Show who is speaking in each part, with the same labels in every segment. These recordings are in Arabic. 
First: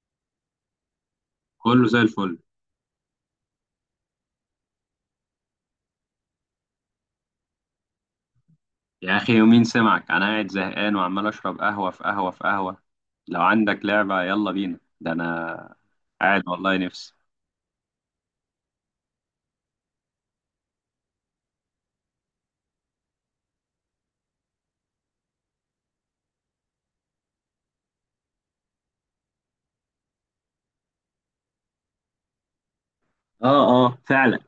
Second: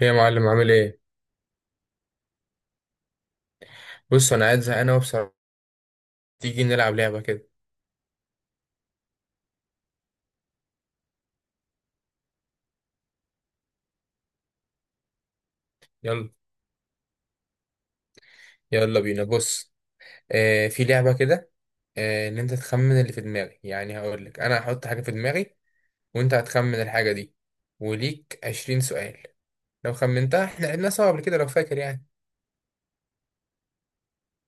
Speaker 1: ايه يا معلم، عامل ايه؟
Speaker 2: كله زي الفل.
Speaker 1: بص، انا قاعد زهقان اهو بصراحه. تيجي نلعب لعبه كده؟
Speaker 2: يا اخي يومين سمعك انا قاعد زهقان وعمال اشرب قهوه في قهوه في قهوه. لو عندك لعبه يلا بينا، ده انا
Speaker 1: يلا.
Speaker 2: قاعد والله نفسي.
Speaker 1: يلا بينا، بص. آه، في لعبه كده. آه، ان انت تخمن اللي في دماغي، يعني هقول لك انا هحط حاجه في دماغي، وانت هتخمن الحاجه دي. وليك 20 سؤال لو خمنتها. احنا لعبناها سوا قبل كده لو فاكر يعني،
Speaker 2: اه اه فعلا.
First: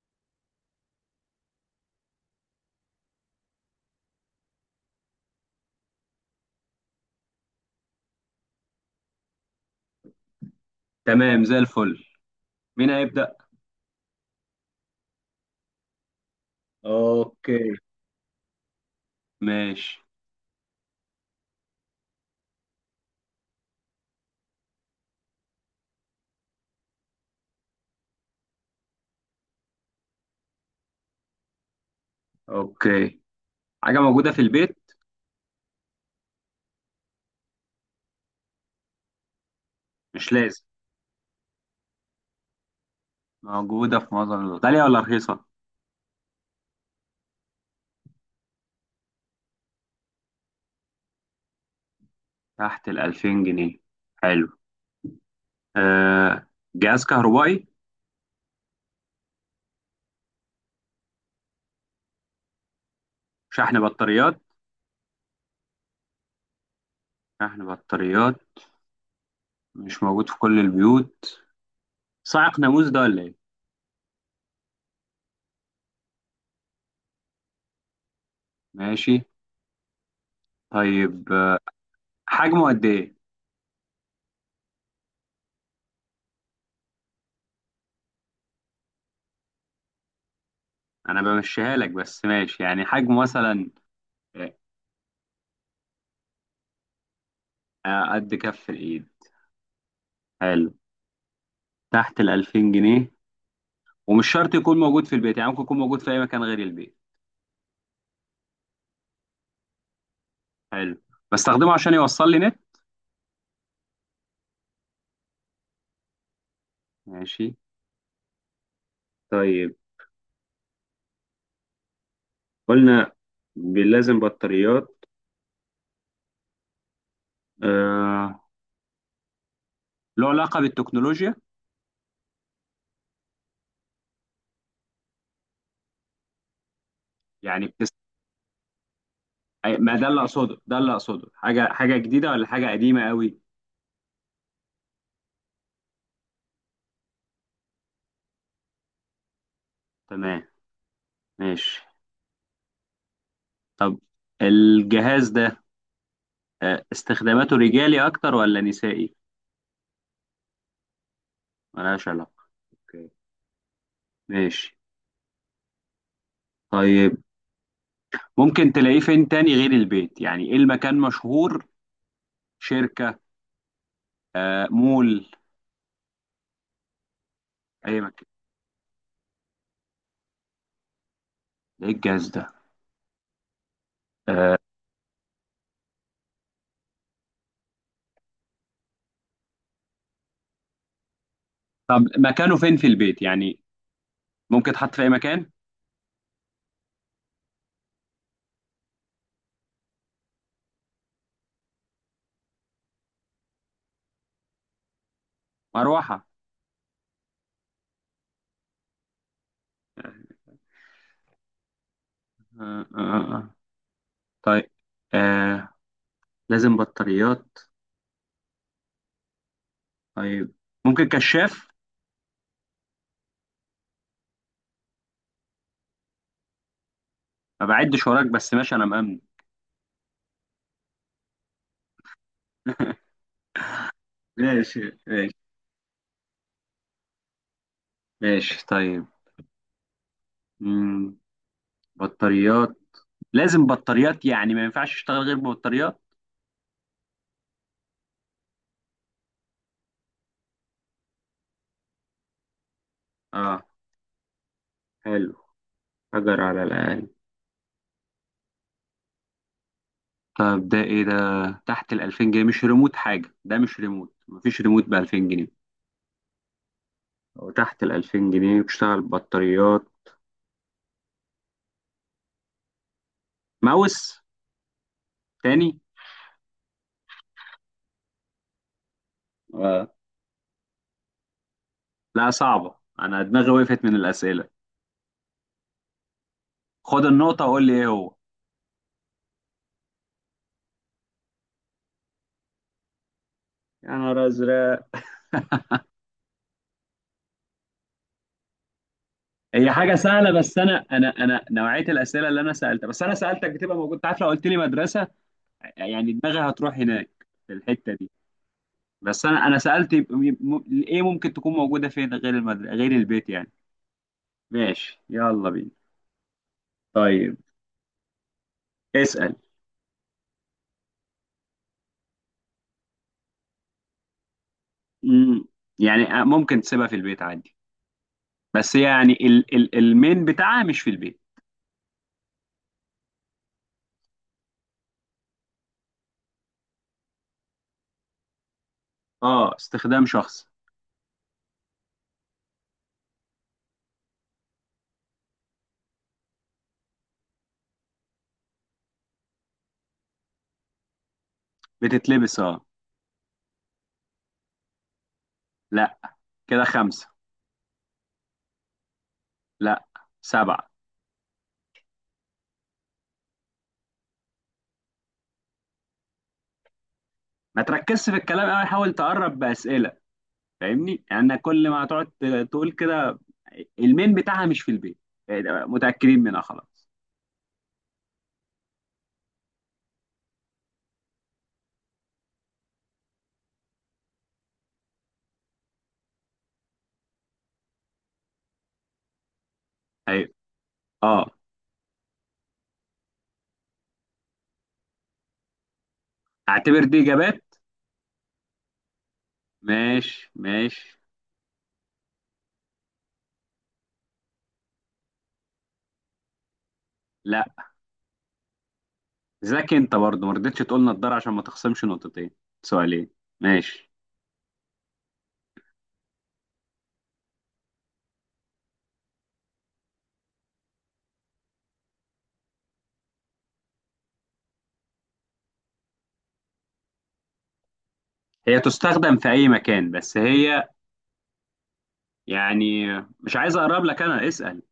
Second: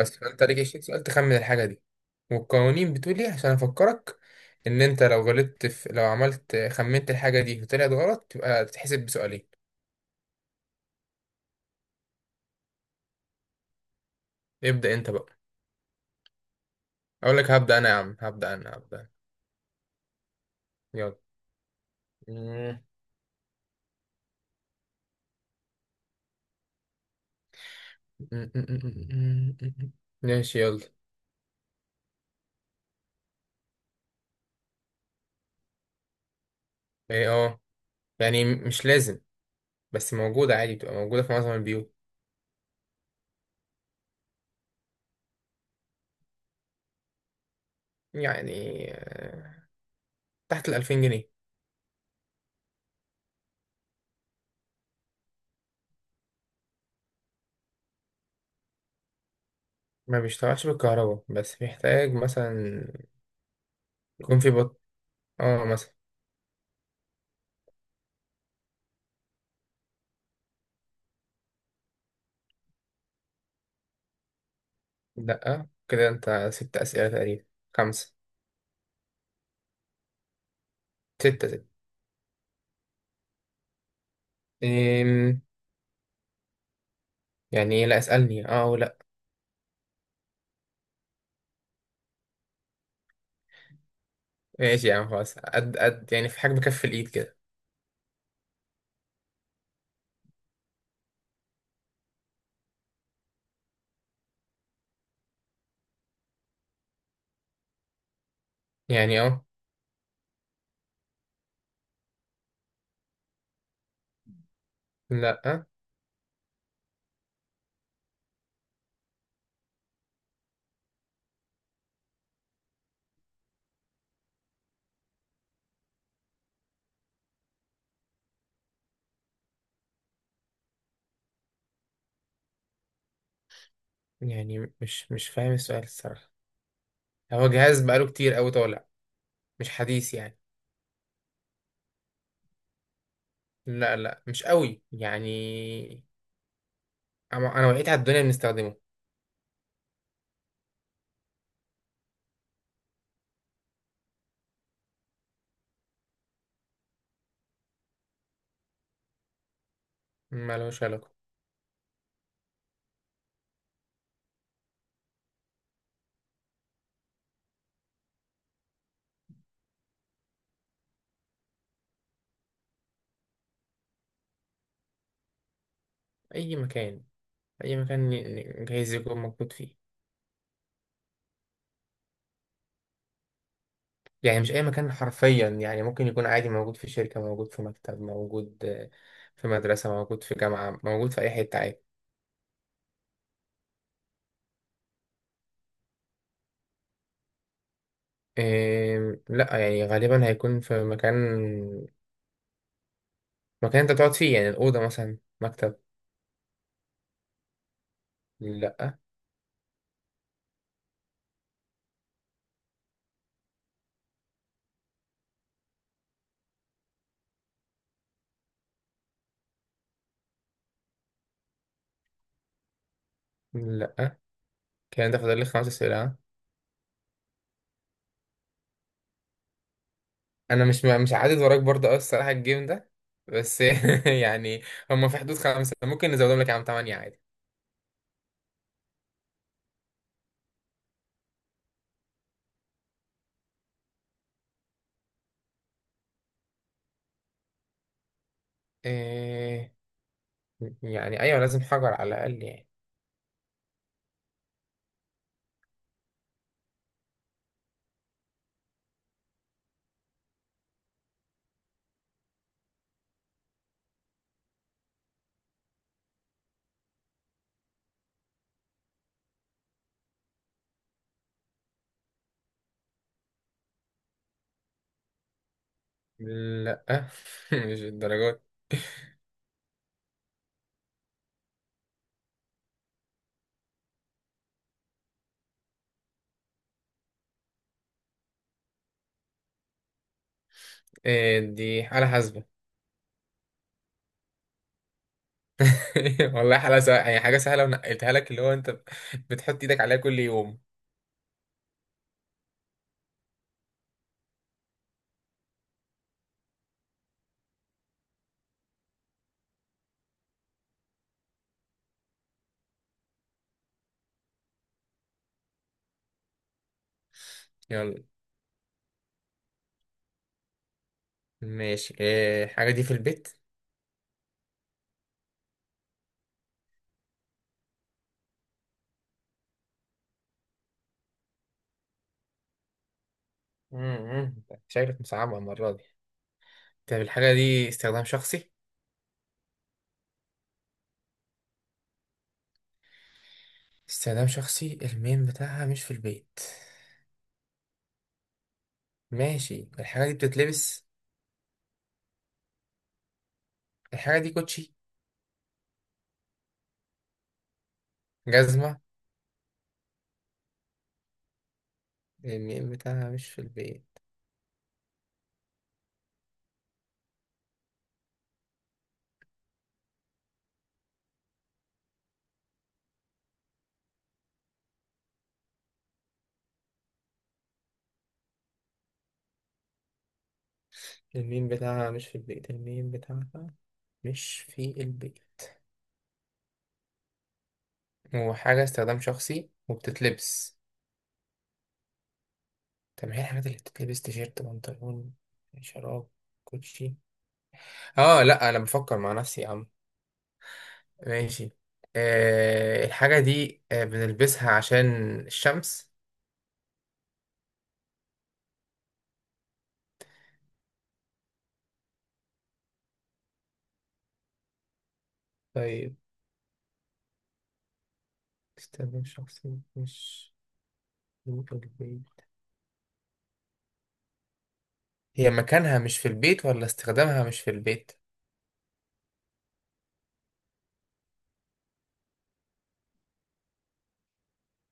Speaker 1: بس فانت ليك 20 سؤال تخمن الحاجه دي. والقوانين بتقول ايه عشان افكرك، ان انت لو غلطت في لو عملت خمنت الحاجه دي وطلعت غلط تبقى تتحسب بسؤالين.
Speaker 2: تمام زي الفل. مين هيبدا؟
Speaker 1: ابدا انت بقى. اقول لك
Speaker 2: اوكي.
Speaker 1: هبدا انا، يا عم، هبدا انا، هبدا.
Speaker 2: ماشي.
Speaker 1: يلا. مم. مم. مم. مم. مم. ماشي يلا.
Speaker 2: اوكي. حاجه موجوده في البيت؟
Speaker 1: ايه، اه. يعني مش لازم، بس
Speaker 2: مش
Speaker 1: موجودة
Speaker 2: لازم
Speaker 1: عادي، بتبقى موجودة في معظم البيوت.
Speaker 2: موجوده في معظم الوقت، غاليه ولا رخيصه؟
Speaker 1: يعني تحت الـ2000 جنيه.
Speaker 2: تحت ال 2000 جنيه؟ حلو. آه. جهاز كهربائي؟
Speaker 1: ما بيشتغلش بالكهرباء، بس بيحتاج مثلا
Speaker 2: شحن
Speaker 1: يكون
Speaker 2: بطاريات.
Speaker 1: في بط. اه، مثلا.
Speaker 2: شحن بطاريات. مش موجود في كل البيوت. صاعق ناموس ده ولا ايه؟
Speaker 1: لأ، كده انت 6 أسئلة تقريبا. خمسة.
Speaker 2: ماشي. طيب،
Speaker 1: ستة، ستة.
Speaker 2: حجمه قد ايه؟
Speaker 1: إيه؟ يعني إيه؟ لا، اسألني اه ولا.
Speaker 2: انا بمشيها لك بس، ماشي يعني حجمه مثلا.
Speaker 1: ماشي يا عم، خلاص، قد قد يعني، في حاجة بكف الإيد كده.
Speaker 2: قد كف الايد. حلو. تحت ال 2000 جنيه، ومش شرط يكون موجود في البيت، يعني ممكن يكون موجود في اي مكان غير البيت.
Speaker 1: يعني اه.
Speaker 2: حلو. بستخدمه عشان يوصل لي نت؟
Speaker 1: لأ.
Speaker 2: ماشي. طيب، قلنا لازم بطاريات. آه. له علاقة بالتكنولوجيا؟
Speaker 1: يعني مش فاهم السؤال الصراحة. هو
Speaker 2: يعني
Speaker 1: جهاز
Speaker 2: بتس...
Speaker 1: بقاله كتير قوي طالع، مش
Speaker 2: ما ده
Speaker 1: حديث
Speaker 2: اللي
Speaker 1: يعني.
Speaker 2: اقصده، ده اللي اقصده، حاجة جديدة ولا حاجة قديمة قوي؟
Speaker 1: لا لا، مش قوي يعني، انا وقيت على الدنيا بنستخدمه.
Speaker 2: تمام. ماشي. طب الجهاز ده، استخداماته رجالي اكتر ولا نسائي؟
Speaker 1: ما لهوش علاقة.
Speaker 2: ملهاش علاقة. اوكي. ماشي. طيب، ممكن تلاقيه فين تاني غير البيت، يعني ايه المكان مشهور شركة؟ مول؟
Speaker 1: اي مكان. اي
Speaker 2: اي
Speaker 1: مكان،
Speaker 2: مكان؟
Speaker 1: جهاز يكون موجود فيه.
Speaker 2: ده ايه الجهاز ده؟
Speaker 1: يعني مش
Speaker 2: آه،
Speaker 1: اي مكان حرفيا، يعني ممكن يكون عادي موجود في شركة، موجود في مكتب، موجود في مدرسة، موجود في جامعة، موجود في اي حتة عادي.
Speaker 2: طب مكانه فين في البيت يعني؟ ممكن تحط في اي مكان؟
Speaker 1: إيه، لا، يعني غالبا هيكون في مكان انت تقعد فيه، يعني الأوضة مثلا، مكتب.
Speaker 2: مروحة؟
Speaker 1: لا.
Speaker 2: آه، آه، آه. آه. طيب. آه. لازم بطاريات. طيب، ممكن كشاف؟
Speaker 1: لا، كان ده فاضل لي 5 أسئلة.
Speaker 2: ما بعدش وراك بس، ماشي انا مأمن.
Speaker 1: انا مش عادد وراك برضه قوي الصراحه الجيم ده، بس يعني.
Speaker 2: ماشي.
Speaker 1: هم في
Speaker 2: ماشي.
Speaker 1: حدود خمسه، ممكن نزودهم لك يا عم تمانية عادي.
Speaker 2: ماشي. طيب. مم. بطاريات. لازم بطاريات، يعني ما ينفعش اشتغل غير ببطاريات.
Speaker 1: إيه؟ يعني ايوه، لازم حجر على الاقل يعني.
Speaker 2: اه. حلو. حجر على الاقل. طب ده ايه، ده تحت ال 2000 جنيه، مش ريموت حاجه؟ ده مش ريموت، مفيش ريموت ب 2000 جنيه. وتحت ال 2000 جنيه، بتشتغل بطاريات. ماوس؟ تاني.
Speaker 1: لا مش الدرجات.
Speaker 2: اه، لا صعبه، انا دماغي وقفت من الاسئله. خد النقطه وقول لي ايه هو.
Speaker 1: إيه؟ دي حاله حاسبه.
Speaker 2: يا نهار ازرق.
Speaker 1: والله حاله سهله يعني، حاجه سهله ونقلتها لك، اللي هو انت بتحط
Speaker 2: هي
Speaker 1: ايدك
Speaker 2: حاجه
Speaker 1: عليها كل
Speaker 2: سهله، بس
Speaker 1: يوم.
Speaker 2: انا نوعيه الاسئله اللي انا سالتها، بس انا سالتك بتبقى موجود. أنت عارف لو قلت لي مدرسه يعني دماغي هتروح هناك في الحته دي. بس انا سالت، ايه ممكن تكون موجوده فين غير المدرسه غير البيت يعني؟ ماشي يلا بينا. طيب
Speaker 1: يلا.
Speaker 2: اسال.
Speaker 1: ماشي، إيه الحاجه دي في البيت؟
Speaker 2: مم. يعني آه، ممكن تسيبها في البيت عادي، بس يعني ال المين بتاعها مش في البيت.
Speaker 1: مم. شكلك مصعبه المره دي. طب الحاجه دي استخدام شخصي؟
Speaker 2: اه، استخدام شخصي.
Speaker 1: استخدام شخصي، المين بتاعها مش في البيت. ماشي، الحاجة دي بتتلبس.
Speaker 2: بتتلبس اه.
Speaker 1: الحاجة دي كوتشي.
Speaker 2: لا. كده خمسه.
Speaker 1: جزمة.
Speaker 2: لا. سبعه.
Speaker 1: الميم بتاعها مش في البيت،
Speaker 2: ما تركزش في الكلام قوي، حاول تقرب باسئله. فاهمني؟ يعني كل ما هتقعد تقول كده، المين بتاعها مش في البيت، إيه ده، متاكدين منها خلاص؟
Speaker 1: الميم بتاعها مش في البيت، الميم بتاعها مش في البيت، وحاجة استخدام شخصي،
Speaker 2: ايوه.
Speaker 1: وبتتلبس.
Speaker 2: اه.
Speaker 1: طب ما هي الحاجات اللي بتتلبس، تيشيرت، بنطلون، شراب،
Speaker 2: اعتبر
Speaker 1: كوتشي.
Speaker 2: دي اجابات.
Speaker 1: اه لا، انا بفكر مع نفسي يا عم.
Speaker 2: ماشي، ماشي.
Speaker 1: ماشي. آه، الحاجة دي بنلبسها عشان الشمس.
Speaker 2: لا. ذاك انت برضه ما رضيتش تقول نضاره عشان ما تخصمش نقطتين. سؤالين. ماشي.
Speaker 1: طيب. استخدام شخصي مش في البيت. هي مكانها مش في البيت ولا استخدامها مش في البيت؟
Speaker 2: هي تستخدم في اي مكان، بس هي يعني مش عايز اقرب لك، انا اسأل.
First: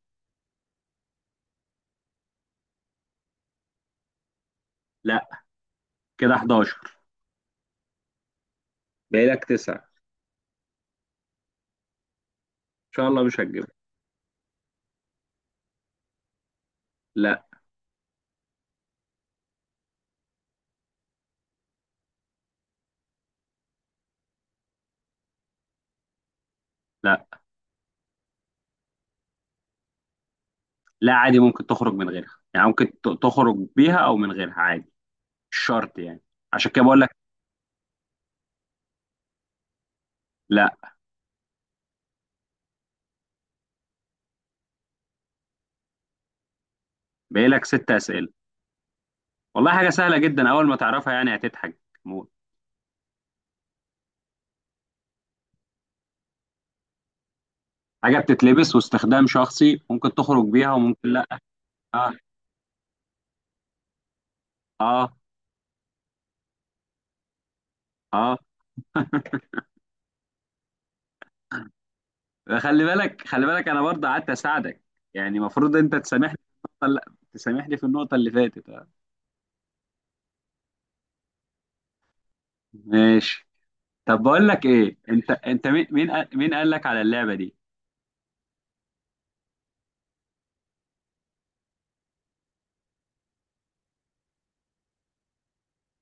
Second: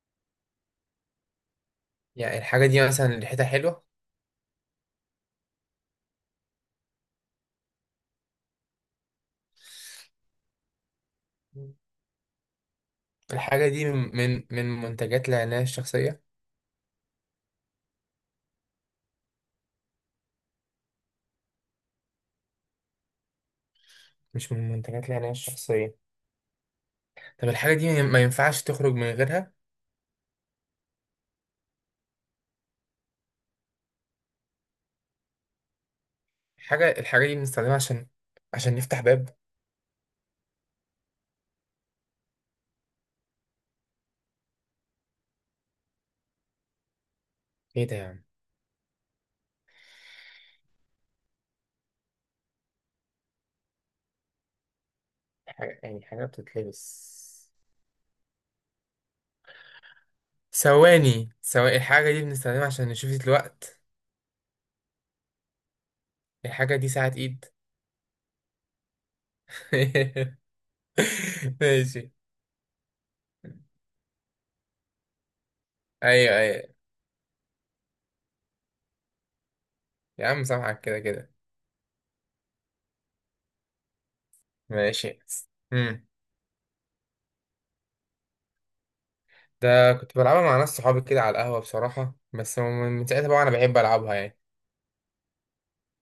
Speaker 1: يعني الحاجة دي مثلا ريحتها حلوة.
Speaker 2: لا. كده 11. باقي لك 9، ان
Speaker 1: مم.
Speaker 2: شاء الله مش
Speaker 1: الحاجة
Speaker 2: هتجيبها.
Speaker 1: دي من منتجات العناية الشخصية.
Speaker 2: لا.
Speaker 1: مش من منتجات العناية الشخصية.
Speaker 2: لا.
Speaker 1: طب الحاجة دي ما ينفعش تخرج من غيرها.
Speaker 2: لا، عادي ممكن تخرج من غيرها، يعني ممكن تخرج بيها او من غيرها عادي، مش شرط يعني، عشان كده بقول لك.
Speaker 1: الحاجة دي بنستخدمها عشان نفتح باب.
Speaker 2: لا. باقي لك
Speaker 1: ايه
Speaker 2: ست
Speaker 1: ده يعني.
Speaker 2: اسئله. والله حاجه سهله جدا، اول ما تعرفها يعني هتضحك موت.
Speaker 1: يعني حاجة بتتلبس.
Speaker 2: حاجه بتتلبس واستخدام شخصي، ممكن تخرج بيها وممكن لا.
Speaker 1: ثواني ثواني، الحاجة
Speaker 2: اه.
Speaker 1: دي بنستخدمها عشان نشوف الوقت.
Speaker 2: اه.
Speaker 1: الحاجة دي ساعة ايد.
Speaker 2: اه،
Speaker 1: ماشي.
Speaker 2: خلي بالك، خلي بالك، انا برضه قعدت اساعدك، يعني المفروض انت تسامحني
Speaker 1: ايوه
Speaker 2: في
Speaker 1: ايوه.
Speaker 2: النقطه اللي، تسامحني في النقطه اللي فاتت. آه.
Speaker 1: يا عم، سامحك كده كده.
Speaker 2: ماشي. طب بقول لك ايه،
Speaker 1: ماشي.
Speaker 2: انت مين
Speaker 1: امم
Speaker 2: مين قال- مين قال لك على اللعبه دي؟
Speaker 1: ده كنت بلعبها مع ناس صحابي كده على القهوة بصراحة، بس من ساعتها بقى أنا بحب ألعبها يعني.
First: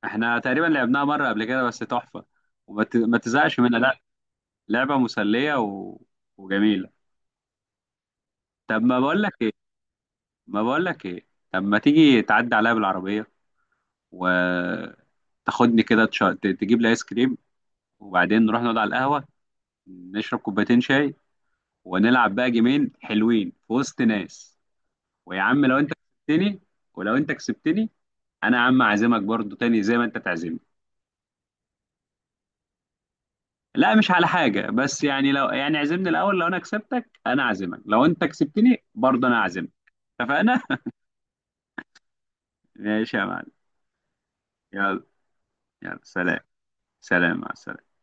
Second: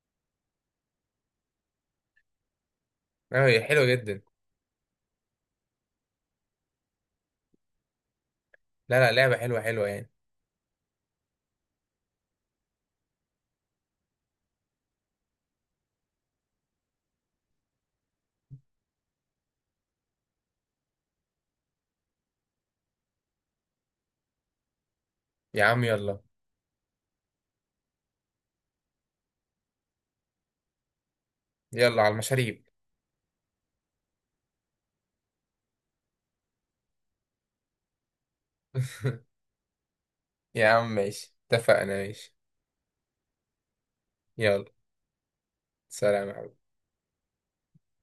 Speaker 2: احنا تقريبا لعبناها مره قبل كده، بس تحفه وما ما
Speaker 1: أه،
Speaker 2: تزهقش
Speaker 1: هي
Speaker 2: منها
Speaker 1: حلوة
Speaker 2: لا.
Speaker 1: جدا.
Speaker 2: لعبه مسليه وجميله. طب ما
Speaker 1: لا لا،
Speaker 2: بقول لك
Speaker 1: لعبة
Speaker 2: ايه،
Speaker 1: حلوة حلوة يعني.
Speaker 2: ما بقول لك ايه، طب ما تيجي تعدي عليا بالعربيه وتاخدني كده، تجيب لي ايس كريم، وبعدين نروح نقعد على القهوه، نشرب كوبايتين شاي، ونلعب بقى جيمين حلوين في وسط ناس. ويا
Speaker 1: يا
Speaker 2: عم لو
Speaker 1: عم
Speaker 2: انت
Speaker 1: يلا.
Speaker 2: كسبتني، ولو انت كسبتني، انا يا عم اعزمك برضو تاني زي ما انت تعزمني.
Speaker 1: يلا على المشاريب.
Speaker 2: لا مش على حاجة، بس يعني لو يعني عزمني الاول، لو انا كسبتك انا اعزمك، لو انت كسبتني برضو انا اعزمك. اتفقنا؟
Speaker 1: يا عم ماشي، اتفقنا ماشي.
Speaker 2: ماشي يا معلم.
Speaker 1: يلا.
Speaker 2: يلا. يلا
Speaker 1: سلام يا
Speaker 2: سلام.
Speaker 1: حبيبي.
Speaker 2: سلام مع السلامة.